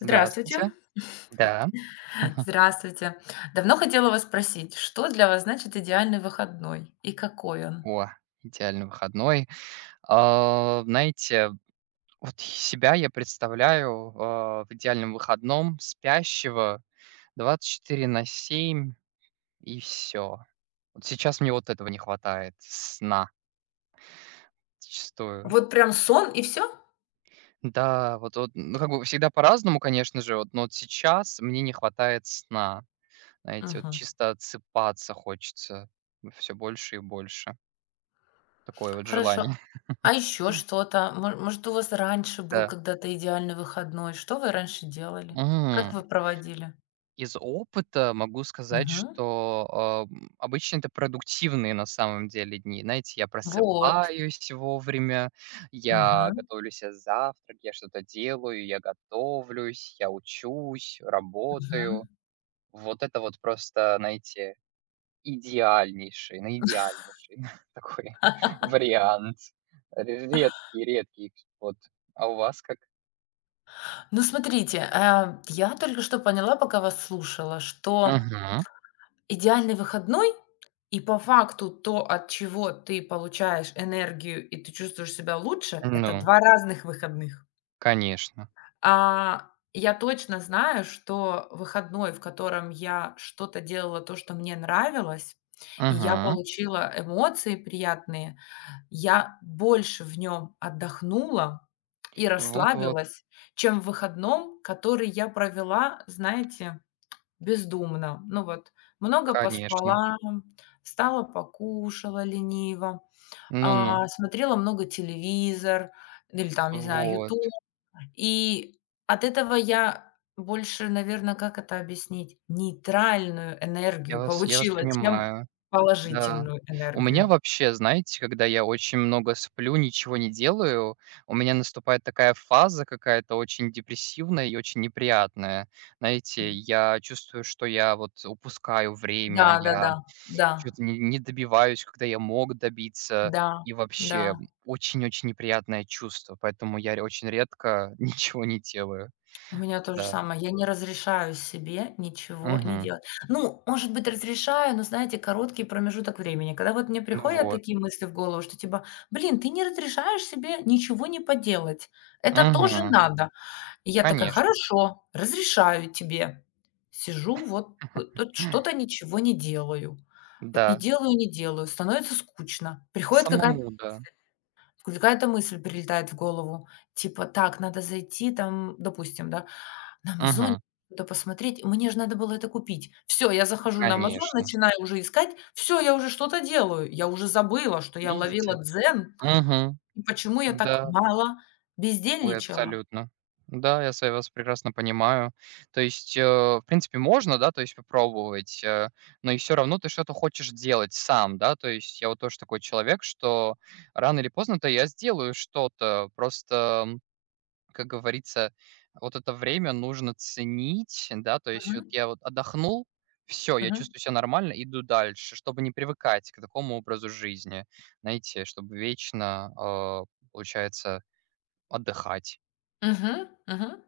Здравствуйте. Здравствуйте. Да. Мгм. Здравствуйте. Давно хотела вас спросить, что для вас значит идеальный выходной и какой он? О, идеальный выходной. А, знаете, вот себя я представляю, в идеальном выходном спящего 24/7 и все. Вот сейчас мне вот этого не хватает, сна зачастую. Вот прям сон и все? Да, вот, ну, как бы всегда по-разному, конечно же, вот, но вот сейчас мне не хватает сна. Знаете, вот Мгм. чисто отсыпаться хочется все больше и больше. Такое вот Хорошо. желание. А еще что-то? Мо может, у вас раньше был Да. когда-то идеальный выходной? Что вы раньше делали? Как Мгм. вы проводили? Из опыта могу сказать, Мгм. что, обычно это продуктивные на самом деле дни. Знаете, я Вот. просыпаюсь вовремя, я Мгм. готовлю себе завтрак, я что-то делаю, я готовлюсь, я учусь, работаю. Мгм. Вот это вот просто, знаете, идеальнейший, на идеальнейший такой вариант. Редкий, редкий. Вот. А у вас как? Ну, смотрите, я только что поняла, пока вас слушала, что Мгм. идеальный выходной и по факту то, от чего ты получаешь энергию и ты чувствуешь себя лучше — это Ну, 2 разных выходных. конечно. А, я точно знаю, что выходной, в котором я что-то делала, то, что мне нравилось, и я Мгм. получила эмоции приятные, я больше в нем отдохнула и Вот-вот. расслабилась, чем в выходном, который я провела, знаете, бездумно. Ну вот, много Конечно. поспала, встала, покушала лениво, Ну-ну. Смотрела много телевизор или там, не знаю, Вот. YouTube. И от этого я больше, наверное, как это объяснить, нейтральную Я энергию вас я вас получила, чем понимаю. Да. положительную У меня энергию. вообще, знаете, когда я очень много сплю, ничего не делаю, у меня наступает такая фаза какая-то очень депрессивная и очень неприятная. Знаете, я чувствую, что я вот упускаю время, я что Да. то не добиваюсь, когда я мог добиться. Да. И Да. Да, вообще, да, да. очень-очень неприятное чувство, поэтому я ре очень редко ничего не делаю. У меня то же Да. самое. Я не разрешаю себе ничего не Мгм. делать. Ну, может быть, разрешаю, но, знаете, короткий промежуток времени. Когда вот мне Ну приходят вот. такие мысли в голову, что типа, блин, ты не разрешаешь себе ничего не поделать. Это тоже Мгм. надо. И я такая, Конечно. хорошо, разрешаю тебе. Сижу, вот тут что-то ничего не делаю. Вот не Да. делаю, не делаю. Становится скучно. Приходит какая-то Самому, да. какая-то мысль прилетает в голову, типа, так, надо зайти там, допустим, да, на "Амазоне" Мгм. что посмотреть. Мне же надо было это купить. Все, я захожу на "Амазон", Конечно. начинаю уже искать. Все, я уже что-то делаю. Я уже забыла, что я ловила Видите? дзен Мгм. и почему я так Да. мало Ой, бездельничала. абсолютно. Да, я с вами вас прекрасно понимаю. То есть, в принципе, можно, да, то есть попробовать, но и все равно ты что-то хочешь делать сам, да. То есть я вот тоже такой человек, что рано или поздно-то я сделаю что-то. Просто как говорится, вот это время нужно ценить, да, то есть вот Мгм. я вот отдохнул, все, я Мгм. чувствую себя нормально, иду дальше, чтобы не привыкать к такому образу жизни, знаете, чтобы вечно, получается, отдыхать. Мгм. Мгм.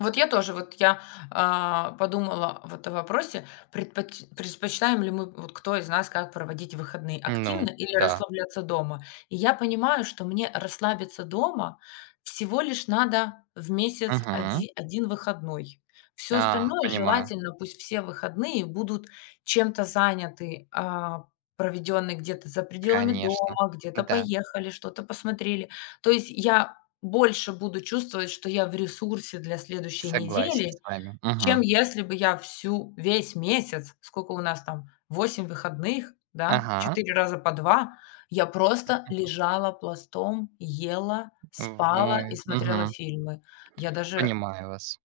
Вот я тоже, подумала вот о вопросе, предпочитаем ли мы, вот кто из нас как проводить выходные, активно Ну или да. расслабляться дома. И я понимаю, что мне расслабиться дома всего лишь надо в месяц Мгм. оди 1 выходной. Все А, остальное понимаю. желательно, пусть все выходные будут чем-то заняты, проведённые где-то за пределами Конечно. дома, где-то Да, поехали, что-то посмотрели. То есть я больше буду чувствовать, что я в ресурсе для следующей согласен с недели, вами. чем Мгм. если бы я всю весь месяц, сколько у нас там, 8 выходных, да, Ага. 4 раза по 2, я просто лежала пластом, ела, спала и Ой, смотрела мгм. фильмы. Я даже Понимаю вас.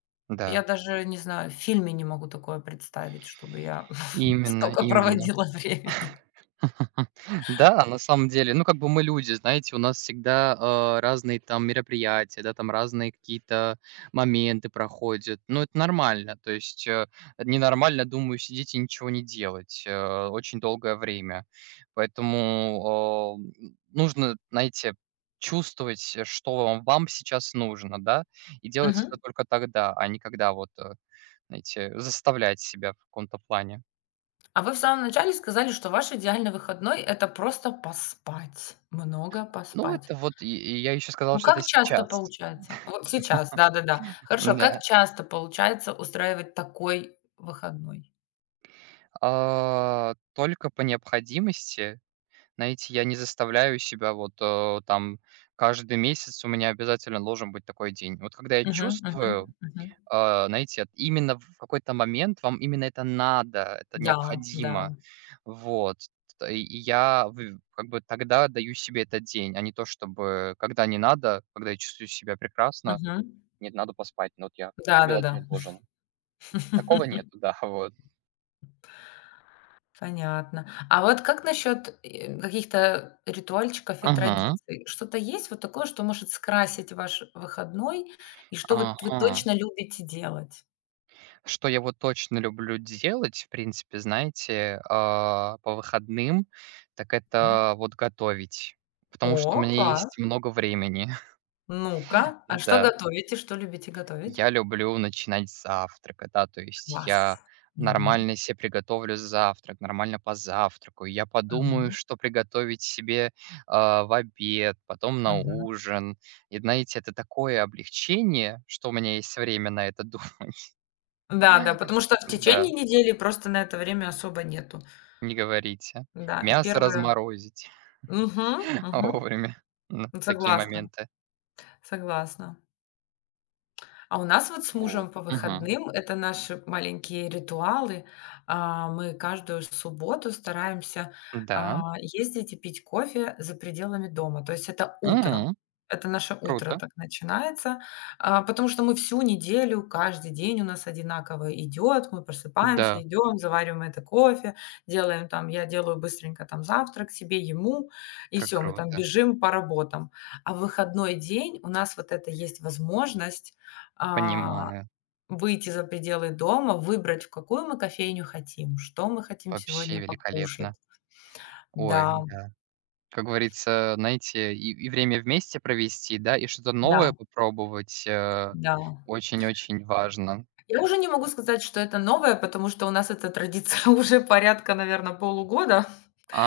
я Да. даже не знаю, в фильме не могу такое представить, чтобы я Именно, столько именно. проводила времени. М, да, на самом деле, ну, как бы мы люди, знаете, у нас всегда, разные там мероприятия, да, там разные какие-то моменты проходят. Ну, это нормально. То есть, ненормально, думаю, сидеть и ничего не делать, очень долгое время. Поэтому, нужно, знаете, чувствовать, что вам сейчас нужно, да, и делать это Мгм. только тогда, а не когда вот, знаете, заставлять себя в каком-то плане. А вы в самом начале сказали, что ваш идеальный выходной — это просто поспать, много Ну, поспать. это вот и я еще сказал, Ну, что как это часто сейчас. получается? Вот сейчас, да-да-да. Хорошо, как Да. часто получается устраивать такой выходной? А, только по необходимости. Знаете, я не заставляю себя вот, там каждый месяц у меня обязательно должен быть такой день. Вот когда я Мгм, мгм, чувствую, мгм. Знаете, именно в какой-то момент вам именно это надо, это Да, да. необходимо. Вот. Т и я в как бы тогда даю себе этот день, а не то чтобы когда не надо, когда я чувствую себя прекрасно, Мгм. нет, надо поспать, но вот я обязательно Да-да-да. должен. Такого нет, да, вот. Понятно. А вот как насчет, каких-то ритуальчиков и Ага. традиций? Что-то есть вот такое, что может скрасить ваш выходной и что вы Ага. точно любите делать? Что я вот точно люблю делать, в принципе, знаете, по выходным, так М. это вот готовить, потому что у О, меня класс! есть много времени. Ну-ка, а что Да, готовите? Что любите готовить? я люблю начинать с завтрака, да, то есть Класс. я нормально себе приготовлю завтрак, нормально позавтракаю, я подумаю, Мгм, что приготовить себе в обед, потом на мгм. ужин. И знаете, это такое облегчение, что у меня есть время на это думать. Да, да, потому что в Да. течение недели просто на это время особо нету. Не говорите. Да, и Мясо первое. разморозить Угу, угу. вовремя. Ну, такие Согласна, моменты. согласна. А у нас вот с Вот. мужем по Мгм. выходным — это наши маленькие ритуалы. А, мы каждую субботу стараемся, Да. Ездить и пить кофе за пределами дома. То есть это утром. М. Это наше утро Круто. так начинается, потому что мы всю неделю, каждый день у нас одинаково идет. Мы просыпаемся, Да, идем, завариваем это кофе, делаем там я делаю быстренько там завтрак себе, ему, и как все, мы там круто. бежим по работам. А в выходной день у нас вот это есть возможность а, Понимаю. выйти за пределы дома, выбрать, в какую мы кофейню хотим, что мы хотим Вообще сегодня покушать. великолепно. Ой, Да, да. Как говорится, знаете, и время вместе провести, да, и что-то да, новое попробовать, да. очень-очень важно. Я уже не могу сказать, что это новое, потому что у нас эта традиция уже порядка, наверное, полугода,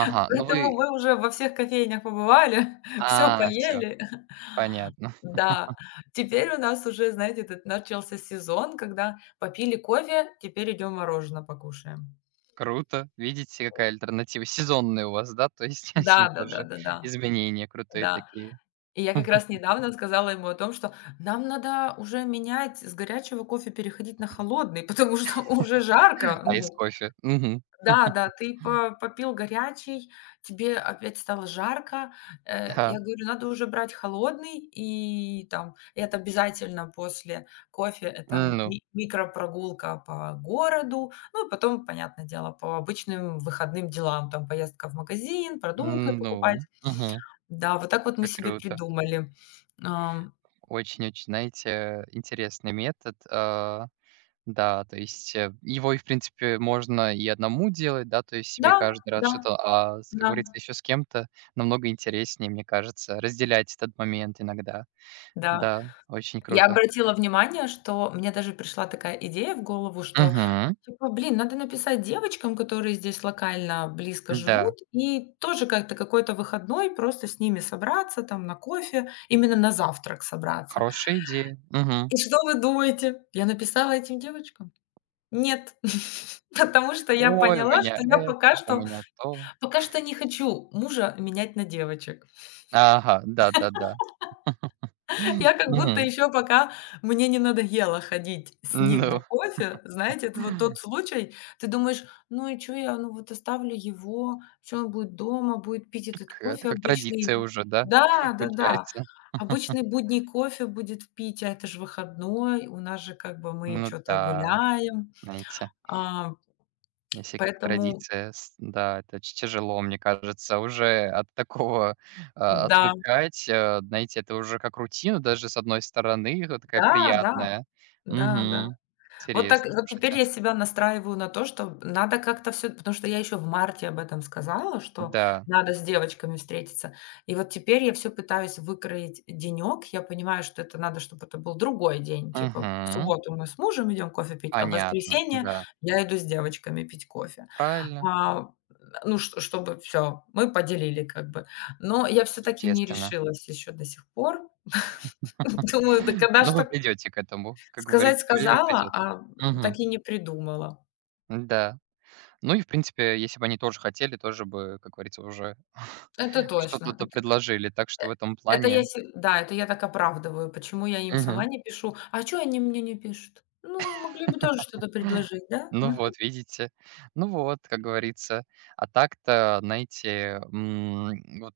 ну вы. поэтому мы уже во всех кофейнях побывали, все А, все. поели. Понятно. Да, теперь у нас уже, знаете, этот начался сезон, когда попили кофе, теперь идем мороженое покушаем. Круто. Видите, какая альтернатива? Сезонные у вас, да? То есть Да, они тоже да-да-да-да. Да. Да, изменения да, крутые да. такие. И я как раз недавно сказала ему о том, что нам надо уже менять с горячего кофе переходить на холодный, потому что уже жарко. А из Ну кофе. Мгм. да-да, ты по попил горячий, тебе опять стало жарко. Я Да. говорю, надо уже брать холодный, и там это обязательно после кофе, это Ну, ми микропрогулка по городу. Ну и потом, понятное дело, по обычным выходным делам, там поездка в магазин, продукты покупать. ну, мгм. Да, вот так вот мы Как себе круто. придумали. Ам, Очень-очень, знаете, интересный метод. Да, то есть, его и, в принципе, можно и одному делать, да, то есть да, себе каждый раз да, что-то, с как да, говорится, еще с кем-то намного интереснее, мне кажется, разделять этот момент иногда. да. Да, очень Я круто. обратила внимание, что мне даже пришла такая идея в голову, что Мгм. типа, блин, надо написать девочкам, которые здесь локально близко Да. живут, и тоже как-то какой-то выходной просто с ними собраться там на кофе, именно на завтрак собраться. Хорошая идея. Мгм. И что вы думаете? Я написала этим девочкам? Нет, потому что я Ой, у поняла, что меня я пока это, у что меня то. пока что не хочу мужа менять на девочек. Ага, да-да-да. Я как будто Мгм. еще пока мне не надоело ходить с ним на Ну, кофе. Знаете, это вот тот случай, ты думаешь: "Ну и что я, ну вот оставлю его, что он будет дома, будет пить этот это кофе как обычный". традиция уже, да, Да, да-да. получается? Обычный будний кофе будет пить, а это ж выходной, у нас же как бы мы Ну что то да, гуляем. знаете, А, если как поэтому традиция, с да, это очень тяжело, мне кажется, уже от такого, да, отвыкать. Знаете, это уже как рутина даже, с одной стороны, вот такая да, да, приятная. да-да. Мгм. Вот так, Интересно, вот теперь слушайте. я себя настраиваю на то, что надо как-то все, потому что я еще в марте об этом сказала, что Да. надо с девочками встретиться. И вот теперь я все пытаюсь выкроить денек. Я понимаю, что это надо, чтобы это был другой день. Типа в Мгм. субботу мы с мужем идем кофе пить, а в Понятно, воскресенье да. я иду с девочками пить кофе. Правильно, А, ну, чт чтобы все мы поделили как бы. Но я все таки не естественно. решилась еще до сих пор. Думаю, да когда ж Но вы так. придете к этому, как Сказать говорится, время сказала, придет. а Мгм. так и не придумала. Да. Ну и, в принципе, если бы они тоже хотели, тоже бы, как говорится, уже Это точно. что-то-то предложили. Так э что в этом это я плане. се да, это я так оправдываю, почему я им сама Мгм. не пишу. А чё они мне не пишут? Ну, могли бы тоже что-то предложить, да? Ну Мгм. вот, видите. Ну вот, как говорится. А так-то, знаете, вот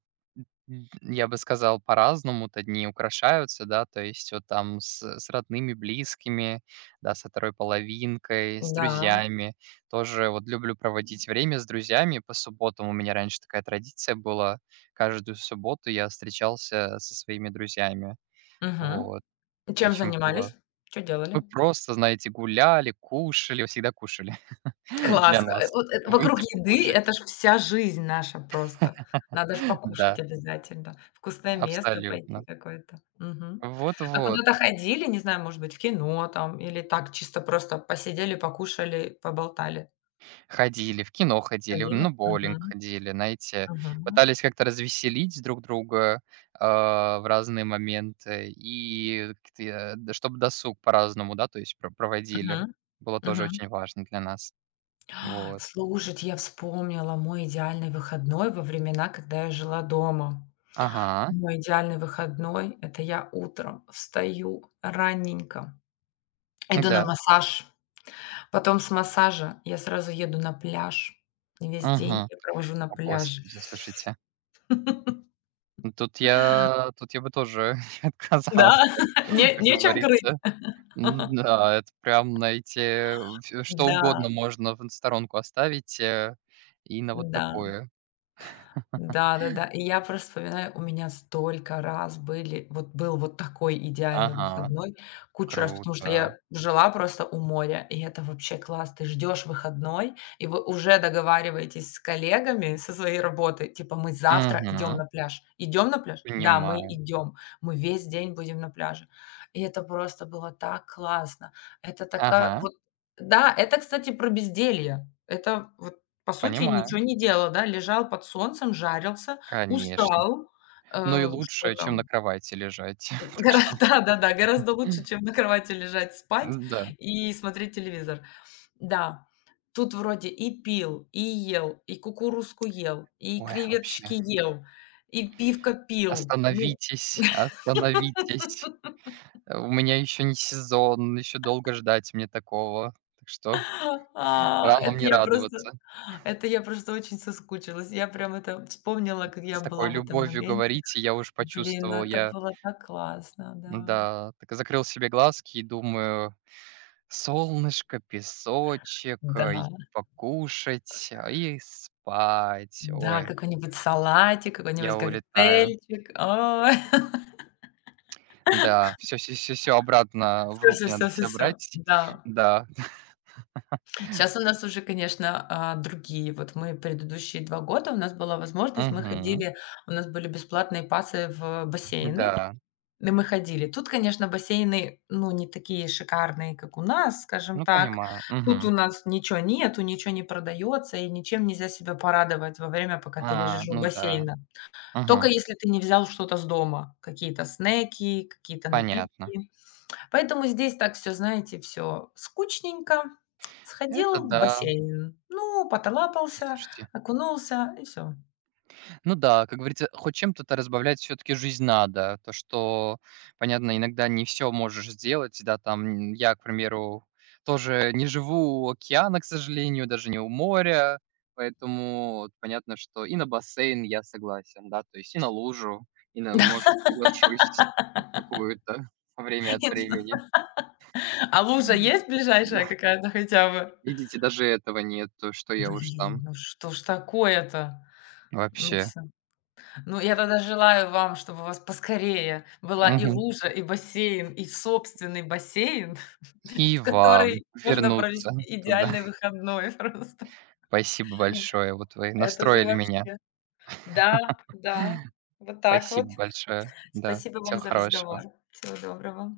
Я бы сказал, по-разному то дни украшаются, да, то есть вот там с родными, близкими, да, со второй половинкой, с Да. друзьями. Тоже вот люблю проводить время с друзьями. По субботам у меня раньше такая традиция была. Каждую субботу я встречался со своими друзьями. Мгм. Вот, Чем очень занимались? было Что делали? мы просто, знаете, гуляли, кушали, всегда кушали для Класс. Нас. Вот это вокруг Выйти еды — покушать. это ж вся жизнь наша просто. Надо ж покушать Да, обязательно, вкусное место пойти абсолютно. какое-то. Мгм. А Вот-вот. куда-то ходили, не знаю, может быть, в кино там или так чисто просто посидели, покушали, поболтали? Ходили, в кино ходили, Ходили? ну боулинг Мгм. ходили, знаете, Мгм. пытались как-то развеселить друг друга, в разные моменты, и да, чтобы досуг по-разному, да, то есть проводили. Мгм. Было тоже Мгм. очень важно для нас. Вот. Слушайте, я вспомнила мой идеальный выходной во времена, когда я жила дома. Ага, Мой идеальный выходной — это я утром встаю ранненько, иду на да, массаж. Потом с массажа я сразу еду на пляж. Весь день мгм. я провожу на О, пляже. господи, слушайте, ну тут я бы тоже Да, отказался, не как нечем крыть. говорится. М-да, это прям, знаете, в что Да, угодно можно в сторонку оставить, и на вот да. такое. Да-да-да. И я просто вспоминаю, у меня столько раз был вот такой идеальный Ага, выходной. Кучу раз, потому что круто. я жила просто у моря, и это вообще класс. Ты ждешь выходной, и вы уже договариваетесь с коллегами со своей работы, типа: "Мы завтра идем Мгм. на пляж". "Идем на пляж?" "Да, мы Понимаю. идем. Мы весь день будем на пляже". И это просто было так классно. Это Ага, такая вот. Да, это, кстати, про безделье. Это вот по сути, понимаю. ничего не делал, да, лежал под солнцем, жарился, Конечно. устал. Но и Что лучше, чем на там? кровати лежать. Так Гора что, да-да-да, гораздо лучше, чем на кровати лежать, спать м-да. и смотреть телевизор. Да, тут вроде и пил, и ел, и кукурузку ел, и Ой, креветочки вообще. ел, и пивка пил. Ну, Остановитесь, остановитесь. У меня еще не сезон, еще долго ждать мне такого. Так что а, рано это мне я просто радоваться. это я просто очень соскучилась. Я прям это вспомнила, как я С такой была в этом любовью момен. говорите, я уж Блин, ну почувствовал. это Я, было так классно, да. да так закрыл себе глазки и думаю солнышко, песочек, и Да, покушать, и спать. да, Ой, какой-нибудь салатик, какой-нибудь я улетаю. коктейльчик. О, Да, все, все, все, всё обратно в всё, все, руки все, надо все, всё все. брать. Да. Да. Сейчас у нас уже, конечно, другие. Вот мы предыдущие 2 года, у нас была возможность, мы Мгм. ходили, у нас были бесплатные пасы в бассейны. Да. И мы ходили. Тут, конечно, бассейны, ну, не такие шикарные, как у нас, скажем Ну, так. понимаю. Тут у Мгм. нас ничего нету, ничего не продается, и ничем нельзя себя порадовать во время, пока ты А, лежишь у ну да. бассейна. Только Мгм. если ты не взял что-то с дома, какие-то снеки, какие-то Понятно. напитки. Поэтому здесь так все, знаете, все скучненько. Это Сходил в да. бассейн, ну, потолапался, Слушайте. окунулся и все. Ну да, как говорится, хоть чем-то то разбавлять все таки жизнь надо. То, что, понятно, иногда не все можешь сделать, да, там, я, к примеру, тоже не живу у океана, к сожалению, даже не у моря, поэтому вот понятно, что и на бассейн я согласен, да, то есть и на лужу, и на, может, соглашусь какую-то время от времени. А лужа Мгм. есть Да, ближайшая какая-то хотя бы? видите, даже этого нет, то что я уж Блин, там ну что ж такое-то? Ну вообще. всё. Ну, я тогда желаю вам, чтобы у вас поскорее была и Мгм. лужа, и бассейн, и собственный бассейн, И в вам который можно вернуться провести туда. идеальный выходной просто. Спасибо большое. Вот вы Это же настроили меня. вообще. Да, да, вот так вот. Спасибо большое. Да, Спасибо вам всего за разговор. хорошего. Всего доброго.